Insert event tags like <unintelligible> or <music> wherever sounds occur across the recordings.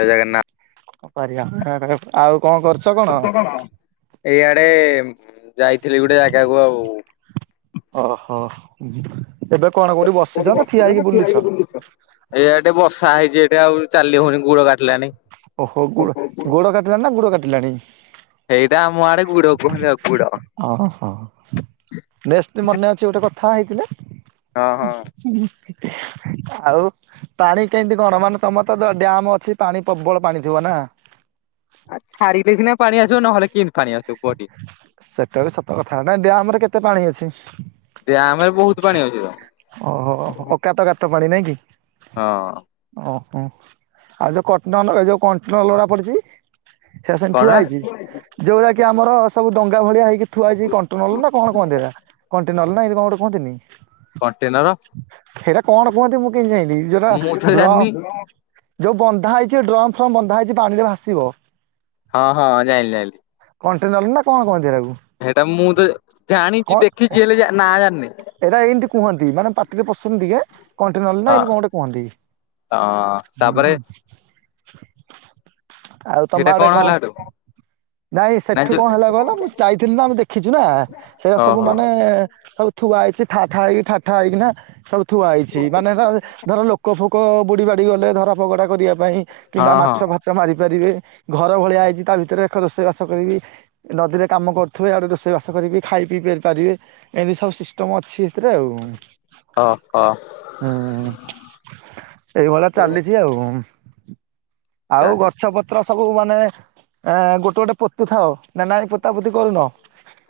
ଜୟ ଜଗନ୍ନାଥ। ଆଉ କଣ କରୁଛ କଣ? ଗୋଟେ ଯାଇଥିଲି ଗୋଟେ ଜାଗାକୁ ଆଉ। ଓହୋ ଏବେ। କଣ ଏ କୋଉଠି ବସିଛ ନା ଠିଆ ହେଇକି ଏଇଠେ ବୁଲୁଛ? ବର୍ଷା ହେଇଛି ଏଟେ ଆଉ ଚାଲି ହଉନି ଗୁଡ ଗାଡି ଓହୋ ଗୋ ଗୋଡ କାଟିଲାଣି ନା ଗୁଡ କାଟିଲାଣି? ସେଇଟା ଆମ ଆଡେ ଗୁଡ କୁହନ୍ତି ଆଉ ଗୁଡ ଓହୋ ନେଷ୍ଟେ ମନେ ଅଛି ଗୋଟେ କ ହେଇଥିଲେ। ହଁ ହଁ। ଆଉ ପାଣି କେମିତି କଣ ମାନେ ତମର ତ ଡ୍ୟାମ ଅଛି ପାଣି ପ୍ରବଳ ପାଣି ଥିବ ନା? ଆଉ ଛାଡିଲେ ସିନା ପାଣି ଆସିବ ନହେଲେ କି ସେଟା ବି ସତ କଥା ନା ଡ୍ୟାମରେ କେତେ ପାଣି ଅଛି? ଡ୍ୟାମରେ ବହୁତ ପାଣି ଅଛି ତ। ଓହୋ ଅକାତ ଗାତ ପାଣି ନାଇଁ କି ହଁ ଓ। ହଁ ଆଉ ଯେଉଁ କଟନ ଏ ଯେଉଁ କଣ୍ଟନର୍ ଲଗା ପଡ଼ିଛି? ସେ ସେନ କଣ ଥୁଆ ନା ହେଇଛି ଯୋଉରା କି ଆମର ସବୁ ଡଙ୍ଗା ଭଳିଆ ହେଇକି ଥୁଆଇଛି। କଣ୍ଟେନଲର ନା କଣ କୁହନ୍ତି ଏରା କଣ୍ଟେନର ନା ଏମିତି କଣ କୁହନ୍ତିନି। କଣ୍ଟେନର। ସେଇଟା କଣ କୁହନ୍ତି ମୁଁ କେମତି ଯାଇଁଥିଲି ମୁଁ ତ ଯୋଉଟା ଜାଣିନି ଯୋଉ ବନ୍ଧା ହେଇଛି ଡ୍ରମ ଫ୍ରମ ବନ୍ଧା ହେଇଛି ପାଣିରେ ଭାସିବ। ହଁ ହଁ ଯାଇଁଲି ଯାଇଁଲି। କଣ୍ଟନର ନା କଣ କହନ୍ତି ହେଟାକୁ? ସେଇଟା ମୁଁ ତ ଜାଣିଛି ଦେଖିଛି ହେଲେ ଯା ନା ଜାଣିନି। ଏଇଟା ଏମତି କୁହନ୍ତି ମାନେ ପାଟିରେ ପଶୁନି ଟିକେ। କଣ୍ଟିନଲ ନା ହଁ ଏଇନ୍ତି କ ଗୋଟେ କୁହନ୍ତି ହଁ ତାପରେ ହୁଁ। ଆଉ ତମ ସେଇଟା ଆଡେ ହେଲା କଣ? ହେଠୁ ନାଇଁ ନା ସେଠୁ ଯୋଉ କଣ ହେଲା କହିଲ ମୁଁ ଯାଇଥିଲି, ନା ଆମେ ଦେଖିଛୁ ନା। ସେଟା ସବୁ ଓହୋ ମାନେ ସବୁ ଥୁଆ ହେଇଛି ଠାଠା ହେଇକି ଠାଟା ହେଇକି ନା ସବୁ ଥୁଆ ହେଇଛି। ମାନେ ଧର ଲୋକ ଫୋକ ଲୋକ ବୁଡ଼ି ବାଡ଼ି ଗଲେ ଧରା ଫଗଡ଼ା କରିବା ପାଇଁ କିମ୍ବା ହଁ ହଁ ମାଛ ଫାଚ ମାରିପାରିବେ ଘର ଭଳିଆ ହେଇଛି ତା ଭିତରେ ଏକ ରୋଷେଇ ବାସ କରିବି ନଦୀରେ କାମ କରୁଥିବେ ଆଆଡେ ରୋଷେଇ ବାସ କରିବି ଖାଇ ପିଇ ପାରିବେ ଏମିତି ସବୁ ସିଷ୍ଟମ ଅଛି ସେଥିରେ ଆଉ। ଓ ହୋ। ହୁଁ ଏଇଭଳିଆ ଚାଲିଛି ଆଉ। ଆଉ ଚାଲି ଗଛ ପତ୍ର ସବୁ ମାନେ ଗୋଟେ ଗୋଟେ ପୋତୁ ଥାଉ ନା ନା ଏ ପୋତା ପୋତି କରୁନ।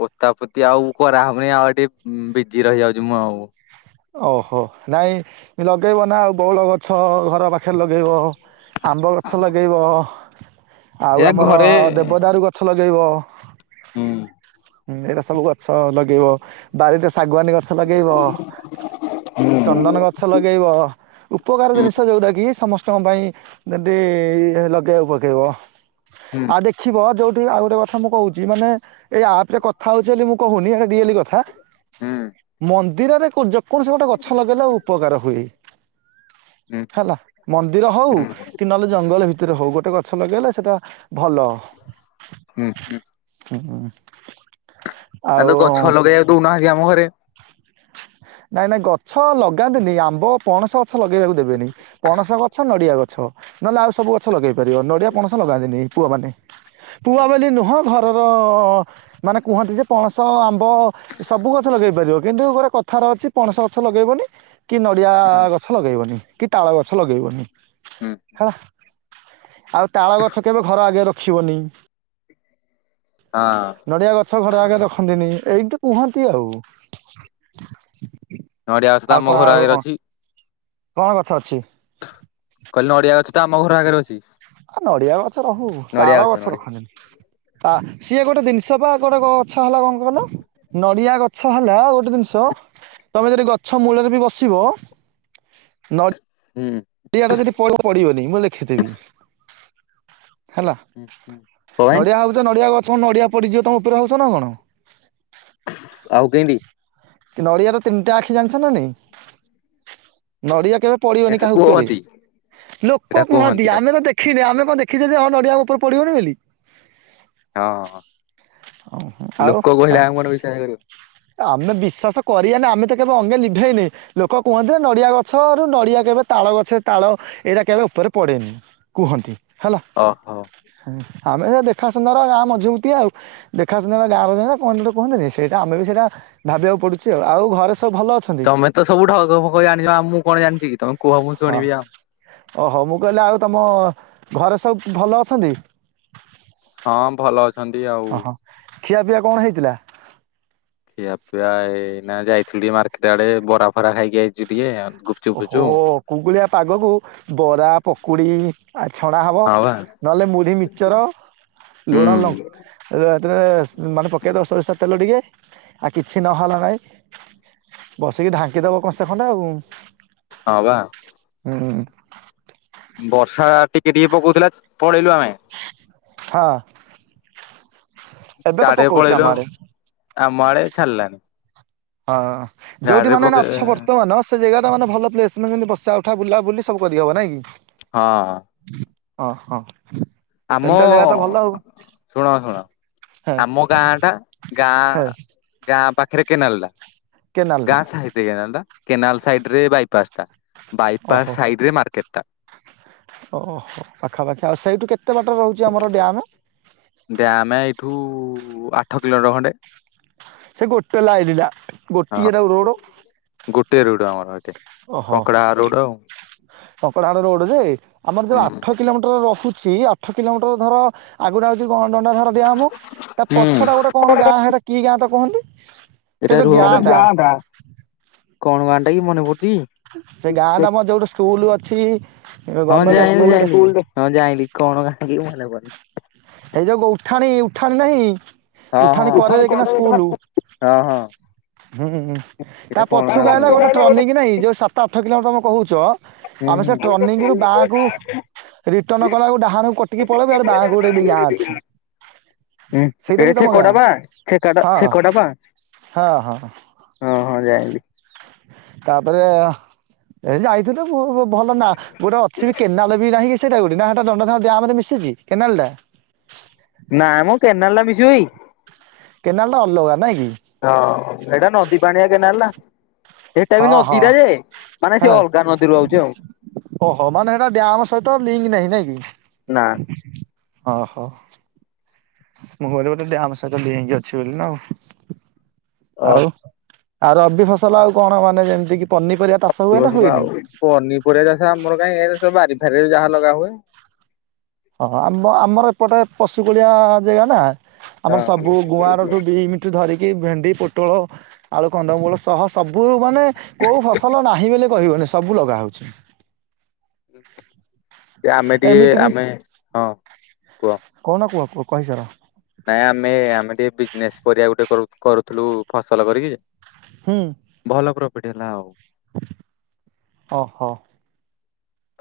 ପୋତା ପୋତି ଆଉ କରାହବନି, ଆଉ ଟିକେ ବିଜି ରହିଯାଉଛି ମୁଁ ଆଉ ଓହୋ ନାଇଁ ଲଗେଇବ ନା ଆଉ ବଉଳ ଗଛ ଘର ପାଖରେ ଲଗେଇବ ଆମ୍ବ ଗଛ ଲଗାଇବ। ଆଉ ଏହା ଆମର ଘରେ ଦେବଦ ରାରୁ ଗଛ ଲଗେଇବ ହୁଁ। ହୁଁ ଏଇଟା ସବୁ ଗଛ ଲଗେଇବ ବାରିରେ ଶାଗୁଆନୀ ଗଛ ଲଗେଇବ ହୁଁ ଚନ୍ଦନ ଗଛ ଲଗେଇବ, ଉପକାର ହୁଁ ଜିନିଷ ଯୋଉଟା କି ସମସ୍ତ ଙ୍କ ପାଇଁ ଲଗେଇବାକୁ ପକେଇବ ହୁଁ ଆଉ ଦେଖିବ ଯୋଉଠି ଆଉ ଗୋଟେ କଥା ମୁଁ କହୁଛି, ମାନେ ଏଇ ଆପ ରେ କଥା ହଉଛି ବୋଲି ମୁଁ କହୁନି କଥା। ହୁଁ। ମନ୍ଦିରରେ ଯେକୌଣସି ଗୋଟେ ଗଛ ଲଗେଇଲେ ଉପକାର ହୁଏ। ହୁଁ ହେଲା ମନ୍ଦିର ହୁଁ ହଉ କି ନହେଲେ ଜଙ୍ଗଲ ଭିତରେ ହଉ ଗୋଟେ ଗଛ ଲଗେଇଲେ ସେଟା ଭଲ ହୁଁ ହୁଁ ହୁଁ। ଆଉ ତ ଗଛ ଲଗେଇବାକୁ ଦଉନାହାନ୍ତି ଆମ ଘରେ କାଇଁ ଗଛ ଲଗାନ୍ତିନି ଆମ୍ବ ପଣସ ଗଛ ଲଗେଇବାକୁ ଦେବେନି ପଣସ ଗଛ ନଡିଆ ଗ ଛ ନହେଲେ ଆଉ ସବୁ ଗଛ ଲଗେଇ ପାରିବ, ନଡିଆ ପଣସ ଲଗାନ୍ତିନି ପୁଅ ମାନେ ପୁଆ ବୋଲି ନୁହଁ ଘରର ମାନେ କୁହନ୍ତି, ଯେ ପଣସ ଆମ୍ବ ସବୁ ଗଛ ଲଗେଇ ପାରିବ କି କିନ୍ତୁ ଗୋଟେ କଥାର ଅଛି ପଣସ ଗଛ ଲଗେଇବନି କି ନଡ଼ିଆ ହୁଁ ଗଛ ଲଗେଇବନି କି ତାଳ ଗଛ ଲଗେଇବନି ହଁ ହେଲା ଆଉ ତାଳ ଗଛ କେବେ ଘର ଆଗେ ରଖିବନି। ନଡିଆ ଗଛ ଘଡା ଆଗେ ରଖନ୍ତିନି ଏଇତି କୁହନ୍ତି ଆଉ। <inaudible> ନଡ଼ିଆ ଗଛ ତ ଆଉ ଆମ କଣ ଘର ଆଉ ଆଗରେ ଅଛି। କଣ ଗଛ ଅଛି? କହିଲି ନଡିଆ ଅଛ ତ ଆମ ଘର ଆଗରେ ଅଛି। ଆ ନଡିଆ ଗଛ ରହୁ ତାଳ ଗଛ ରଖନ୍ତିନି। ତା ସିଏ ଗୋଟେ ଜିନିଷ ବା ଗୋଟେ ଗଛ ହେଲା କଣ କହିଲ ନଡିଆ ଗଛ ହେଲା ଗୋ ଟେ, ଜିନିଷ ତମେ ଯଦି ଗଛ ମୂଳରେ ବି ବସିବ, ନଡ଼ିଆ ହୁଁ ଏଇଆଟା ଯଦି ପ ପଡିବନି ମୁଁ ଲେଖିଥେବି ହେଲା ହୁଁ କଣ ପାଇଁ ନଡିଆ ହଉଛ ନଡିଆ ଗଛଣ ନଡିଆ ପଡିଯିବ ତମ ଉପରେ ଭାବୁଛ, ନା କଣ? ଆଉ କେମିତି କି ନଡ଼ିଆର ତିନିଟା ଆଖି ଜାଣିଛ ନା ନାଇ। ନଡିଆ କେବେ ପଡିବନି ଏଟା କାହା ଉପରେ କୁହନ୍ତି ଏଟା ଲୋକ କୁହନ୍ତି, ଖାଲି ଆମେ ତ ଦେଖିନେ ଆମେ ଆପଣ ଦେଖିେ ଯେ ହଁ ନଡ଼ିଆ ଉପରେ ପଡ଼ିବନି ବୋଲି ହଁ ଲୋକ ଆଉ କହିଲେ ଆମ କଣ ବିଶ୍ୱାସ କରିବ ଆମେ ବିଶ୍ଵାସ କରିଆନି ଆମେ ତ କେବେ ଅଙ୍ଗେ ନିଭେଇନେ ଲୋକ କୁହନ୍ତି, ନଡିଆ ଗଛରୁ ନଡିଆ କେବେ ତା ଳ ଗଛରେ ତାଳ ଏଇଟା କେବେ ଉପରେ ପଡ଼େନି କୁହନ୍ତି ହେଲା ଓହୋ। ହଁ। ଆମେ ସେ ଦେଖା ସୁନ୍ଦର ଗାଁ ମଜଭୁତି ଆଉ ଦେଖା ସୁନ୍ଦର ଗାଁର ଜ କଣ ଗୋଟେ କୁହନ୍ତିନି ସେଇଟା ଆମେ ସେଟା ଭାବିବାକୁ ପଡୁଛି ଆଉ ଆଉ ଘରେ ସ ତମେ ତ ସବୁ ଢଗ କହି ଜାଣିଛ, ଆ ମୁଁ କଣ ଜାଣିଛି କି ତମେ କୁହ ମୁ ହଁ ଶୁଣିବି ଆଉ ଓହୋ ମୁଁ କହିଲି ଆଉ ତମ ଘରେ ସବୁ ଭଲ ଅଛନ୍ତି। ହଁ, ଭଲ ଅଛନ୍ତି ଆଉ। ଓହୋ ଖିଆପିଆ କଣ ହେଇଥିଲା? ଖିଆ ପିଆ ଏଇନା ଯାଇଥିଲୁ ଟିକେ ମାର୍କେଟ ଆଡେ ବରା ଫରା ଖାଇକି ଯାଇଛୁ ଟିକେ ଆ। ଓହୋ କୁଗୁଳିଆ ପାଗକୁ ବରା ପକୁଡି ଆ ଛଣା ହେବ ହଁ ବା ନହେଲେ ମୁଢ଼ି ମିିକଚର ହୁଁ ଲୁଣ ଲ ରେ ସ୍ ମାନେ ପକେଇଦେବ ସୋରିଷ ତେଲ ଟିକେ। ଆଉ କିଛି ନହେଲା ନାଇଁ ବସିକି ଢାଙ୍କିଦବ କଂସେ ଖଣ୍ଡେ ଆଉ। ହ ବା। ହୁଁ। ବର୍ଷା ଟିକେ ଟିକେ ପକଉଥିଲା ଚ୍ ପଳେଇଲୁ ଆମେ। ହଁ। ଏବେ ତ ଗାଡିରେ ପକଉଛି ପଳେଇଲୁ ଆମ ଆଉ ଆଡେ ଆମ ଆଡେ ଏ ଛାଡିଲାନି। ହଁ ଯୋଉଠି ଗାଡିରେ ମାନେ ପକେଇ ଅଛ ବର୍ତ୍ତମାନ ସେ ଜାଗା ତାମାନେ ଭଲ ପ୍ଲେସ ମାନେ ବସା ଉଠା ବୁଲା ବୁଲି ସବୁ କରି ହବ ନାଇଁ କି ହଁ। ଓହଁ। ଆମ ସେମିତି ଜାଗା ତ ଭଲ ଆଉ। ଶୁଣ ଶୁଣ ହେ ଆମ ଗାଁ ଟା ହେ ଗାଁ ଗାଁ ପାଖ ପାଖରେ କେନାଲଟା କେନାଲ ଟା ଗାଁ ସାଇଡ କେନାଲ ଟା କେନାଲ ସାଇଡ ରେ ବାଇପାସ୍ ଟା ବାଇପାସ୍ ଓହୋ ସାଇଡ ରେ ମାର୍କେଟ ଟା ଓହୋ ପାଖାପାଖି ଆଉ ସେଇଠୁ କେତେ ବାଟ ରହୁଛି ଆମର ଡ୍ୟାମ୍? ଡ୍ୟାମେ ଏଇଠୁ ଆଠ କିଲୋମିଟର ଖଣ୍ଡେ ସେ ଗୋଟେ ଲାଇଲିଲା ହଁ ଗୋଟିଏ ର ରୋଡ ଗୋଟେ ଆମର ଏଠି କଙ୍କଡାହାଡ଼ ରୋଡ୍ ଆଉ। କଙ୍କଡାହାଡ଼ ରୋଡ ଯେ ଆମର ଯୋଉ ଆଠ କିଲୋମିଟର ରହୁଛି ଆଠ କିଲୋମିଟର ଧର ଆଗୁଟା ହେଉଛି କଣ? ଦଣ୍ଡାଧାର ଡିଆମ ତା ହୁଁ ପଛଟା ଗୋଟେ କଣ ଗାଁ ହେଇଟା କି ଗାଁ ତ କୁହନ୍ତି। ସେ ଏଟା ଯୋଉ ରୁହ ଗାଁ ଟା କଣ କଣ ଟା କି ମନେ ପଡୁଛି ସେ ଗାଁ ଟା ଆମର ଯୋଉଠି ସ୍କୁଲ ଅଛି ହଁ ଗଭର୍ଣ୍ଣମେଣ୍ଟ ସ୍କୁଲଟେ ଯାଇଁଲି ହଁ ଜାଇଁଲି କଣ କାହିଁକ ଲାଇବନି। ହେଇ ଯଉ ଉଠାଣି ଉଠାଣି ନାହିଁ? ହଁ ହଁ ହଁ ହଁ ଉଠାଣି ଏଇଟା କରରେ କଣ କିନା ଗାଁ ମନେ ସ୍କୁଲ। ପଡୁନି। ହୁଁ ହୁଁ ତା ପଛୁକୁ ଆହଲା ଗୋଟେ ଟ୍ରନିକ କି ନାଇଁ ଯୋଉ ସାତ ଆଠ କିଲୋମିଟର ଚ ହୁଁ ଆମେ ହୁଁ ସେ ହୁଁ ଟ୍ରନିଂ ରୁ ବା କୁ ରିଟର୍ଣ କଲାକୁ ଡାହାଣକୁ କଟିକି ପଳେଇବେ ଆଉ ବା କୁ ଗୋଟେ ବି ଗାଁ ଅଛି। ସେଇଟା ହଁ କି ତମ ଛେକ ଗାଁ ଟା ବା ଛେକ ଟା ହଁ ଛେକ ଟା। ହଁ ହଁ। ହଁ ଯାଇଁଲି। ତାପରେ ଏ ଯାଇଥିଲୁ ଭଲ ନା ଗୋଟେ ଅଛି ବି କେନାଲ ବି ନାହିଁ କି ସେଇଟା କୋଉଠି ନା ହେଟା ଦଣ୍ଡାଧର ଡ୍ୟାରେ ମିଶିଛି କେନାଲଟା? ଜୁଇ କେନାଲ ଟା ଅଲଗା ନାଇଁ କି? ହଁ ଏଇଟା ନଦୀ ପାଣି ଏ କେନାଲଟା ହେଟା ବି ହଁ ହଁ ନଦୀଟା ଯେ ମାନେ ସେ ହେଁ ଅଲଗା ନଦୀରୁ ଆଉଛି ଆଉ। ଓହୋ ମାନେ ସେଟା ଡ୍ୟାମ ସହିତ ଲିଙ୍କ ନାହିଁ ନାଇଁ ନା କି? ଓ ହୋ। ମୁଁ କହିଲି ବୋଧେ ଡ୍ୟାମ ସହିତ ଲିଙ୍କ୍ ଅଛି ବୋଲିନା ଆଉ। ଆଉ ଆଉ ରବି ଫସଲ ଆଉ କଣ ମାନେ ଯେମିତି କି ପନିପରିବା ଚାଷ ହୁଏ ନା <unintelligible> ହୁଏନି? ଆଉ ପନିପରିବା ଚାଷ ଆମର କାହିଁ ଏରା ସବୁ ବାରି ରିରେ ଯାହା ଲଗା ହୁଏ। ହଁ ଆମ ଆମର ଏପଟେ ପଶୁକୁଳିଆ ଜେଗା ନା ଆମର ହଁ ସବୁ ଗୁଆଁରଠୁ ବିମ ଠୁ ଧରିକି କି ଭେଣ୍ଡି, ପୋଟଳ, ଆଳୁ, କନ୍ଦମୂଳ ସହ ସବୁ ମାନେ କୋଉ ଫସଲ ନାହିଁ ବୋଲି କହିବନି, ସବୁ ଲଗା ହଉଛି। ଆମେ ଟିକେ ଏମିତି ବି ଆମେ ହଁ କୁହ କଣ <unintelligible> କୁହ କୁହ କହିସାର ବିଜନେସ୍ ପରିବା ଗୋଟେ କରୁଥିଲୁ ଫସଲ କରିକି ହୁଁ ଭଲ ପ୍ରଫିଟ୍ ହେଲା ଆଉ ଓହୋ।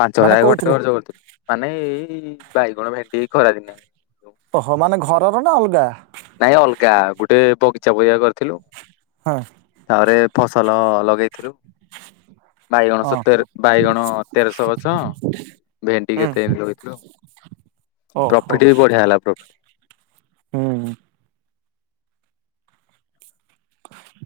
ପାଞ୍ଚ ମାନେ ହଜାର ଘଣ୍ଟେ କୋଉଥିରେ ଖର୍ଚ୍ଚ କରୁଥିଲୁ ମାନେ ଏଇ ବାଇଗଣ, ଭେଣ୍ଡି ଖରା ଦିନିଆ ଓହୋ, ମାନେ ଘରର ନା ଅଲଗା। ନାଇଁ ଅଲଗା ଗୋଟେ ବଗିଚା ବରିଆ କରିଥିଲୁ। ହଁ ଆହୁରେ ଫସଲ ଲଗେଇଥିଲୁ। ବାଇଗଣ ହଁ ସତେର, ବାଇଗଣ ତେରଶହ ଗଛ ଭେଣ୍ଡି ହୁଁ କେତେ ଏମିତି ଲଗେଇଥିଲୁ, ଓହୋ ପ୍ରଫିଟ ବି ବଢିଆ ହେଲା ପ୍ରଫିଟ ହୁଁ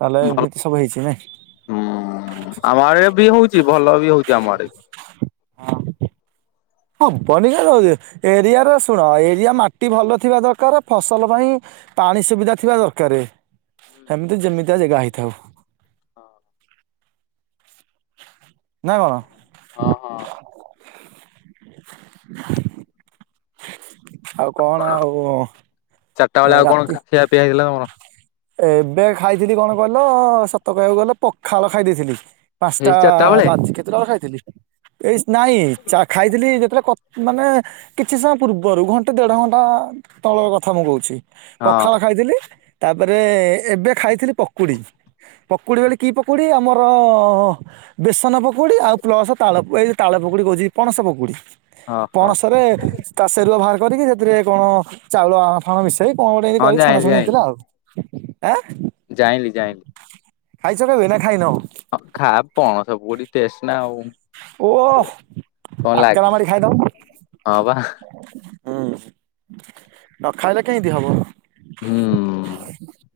ତାହେଲେ ଭଲ ଏମିତି ସବୁ ହେଇଛି ହୁଁ ନାଇଁ ଆମ ଆଡେ ବି ହଉଛି ଭଲ ବି ହଉଛି ଆମ ଆଡେ। ହଁ ହଁ ବନି ଏରିଆରେ ଶୁଣ ଏରିଆ ମାଟି ଭଲ ଥିବା ଦରକାର, ଫସଲ ପାଇଁ ପାଣି ସୁବିଧା ଥିବା ଦରକାର, ସେମିତି ଯେମିତିଆ ଜାଗା ହେଇଥାଉ। ହଁ <unintelligible> ନା କଣ? ହଁ ହଁ ଆଉ କଣ ଆଉ? ଚାରିଟା ଅ ବେଳେ ଆଉ କଣ ରାତି ଖିଆ ପିଆ ହେଇଥିଲା ତମର? ଏ ଏବେ ଖାଇଥିଲି କଣ କହିଲ, ସତ କହିବାକୁ ଗଲେ ପଖାଳ ଖାଇ ଦେଇେଇଥିଲି। ଏଇ ପାଞ୍ଚଟା ଚାରିଟା ବେଳେ ବାଜି କେତେଟା ଵେଳେ ଖାଇଥିଲି ଏଇ ନାଇଁ ଖାଇଥିଲି ଯେତେବେଳେ ମାନେ କିଛି ସମୟ ପୂର୍ବରୁ ଘଣ୍ଟେ ଦେଢ ଘଣ୍ଟା ତଳର କଥା, ମୁଁ କହୁଛି ହଁ ପଖାଳ ଖାଇଥିଲି, ତାପରେ ଏବେ ଖାଇଥିଲି ପକୁଡି ପକୁଡି, ବଳି କି ପକୁଡି ଆମର ବେସନ ପକୁଡି ଆଉ ପ୍ଲସ ତାଳ ଏ ତାଳ ପକୁଡି କହୁଛି ପଣସ ପକୁଡି। ହଁ ହଁ ପଣସରେ ତାସ ରଆ ବାହାର କରିକି ସେଥିରେ କଣ ଚାଉଳ ଆଣ ଫାଣ ମିଶ ସେଇ କଣ ଗୋଟେ ଏତି ହଁ କରି ଛଣାଛୁଣି ହେଇଥିଲା ଆଉ, ଆଁ ଯାଇଁଲିି ଯାଇଁଲିି ଖାଇଛ, କେିବ <unintelligible> ନା ଖାଇନ ହଁ ଖା ପଣସ ପକୁଡି ଟେଷ୍ଟ ନା ଆଉ ଓ କଣ ଆକାଲ ଲାଗେ ଆମରି <unintelligible> ଖାଇଥାଉ ହଁ ବା ହୁଁ, ନ ଖାଇଲେ କେମିତି ହବ? ହୁଁ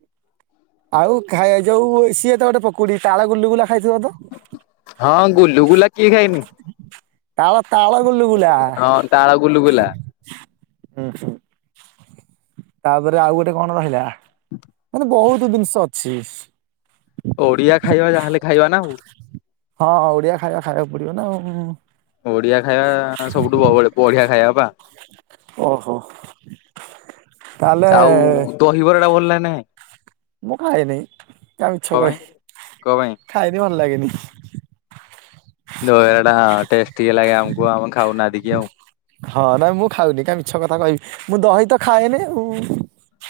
ଆଉ, ଖାଇ ଯୋଉ ସିଏ ତ ଗୋଟେ ପକୁଡି ତାଳ ଗୁଲୁଗୁଲା ଖାଇଥିବ ତ ହଁ ଗୁଲୁ ଗୁଲା କିଏ ଖାଇନି। ତାଳ, ତାଳ ଗୁଲୁ ଗୁଲା ବୁଲୁଗୁଲା ହଁ ହଁ ତାପରେ ଆଉ ଗୋଟେ କଣ ରହିଲା ମାନେ ବହୁତ ଜିନିଷ ଅଛି। ଓଡିଆ ଖାଇବା ଯାହାହେଲେ ଖାଇବା ନା ଆଉ ହଁ ଓଡିଆ ଖାଇବା ଖାଇବାକୁ ପଡିବ ନା। ବଢିଆ ଖାଇବା ସବୁଠୁ ବଢିଆ ଖାଇବା ପା ଓହୋ ତାହେଲେ ଆଉ ଦହିବରା ଟା ଭଲ ଲ ନ ମୁଁ ଖାଏନି, କାମ ମିଛ କ, ପାଇଁ କଣ ପାଇଁ ଖାଏନି ଭଲ ଲାଗେନି। ଦହରା ଟା ହ ଟେ ଲାଗେ ଆମକୁ ଆମେ ଖାଉନାହାନ୍ତି କି ଆଉ ଖରା ମୁଁ ଖାଉନି କାଇଁ ମିଛ କଥା କହିବି ମୁଁ ଦହି ତ ଖାଏନି ଉଁ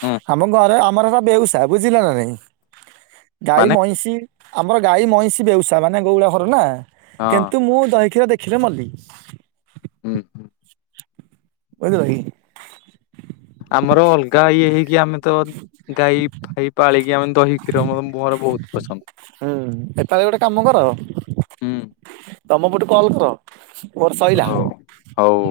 ହୁଁ ଆମ ଘରେ ଆମର ଏରା ବେଉସା ବୁଝିଲ ନା ନାଇଁ ଗାଈ ମାନେ ମଇଁଷି। ଆମର ଗାଈ ମଇଁଷି ବେଉସା ମାନେ ଗୋଉଡ ଘର ନା ହଁ କିନ୍ତୁ ମୁଁ ଦହି କ୍ଷୀର ଦେଖି ଖିଲେ ମଲି। ଉହୁଁ। ବୁଝିଲ କି। ଆମର ଅଲଗା ଇଏ ହେଇକି ଆମେ ତ ଗାଈ ଫାଇ ପାଳିକି ଆମେ ଦହି କ୍ଷୀର ମୋ ମୋର ବୋହୁତ ପସନ୍ଦ ହୁଁ ଏପାଳି ଗୋଟେ କାମ କର ହୁଁ ତମ ପଟୁ କଲ୍ କର। ମୋରୋ ସଇଲା। ହୋଉ।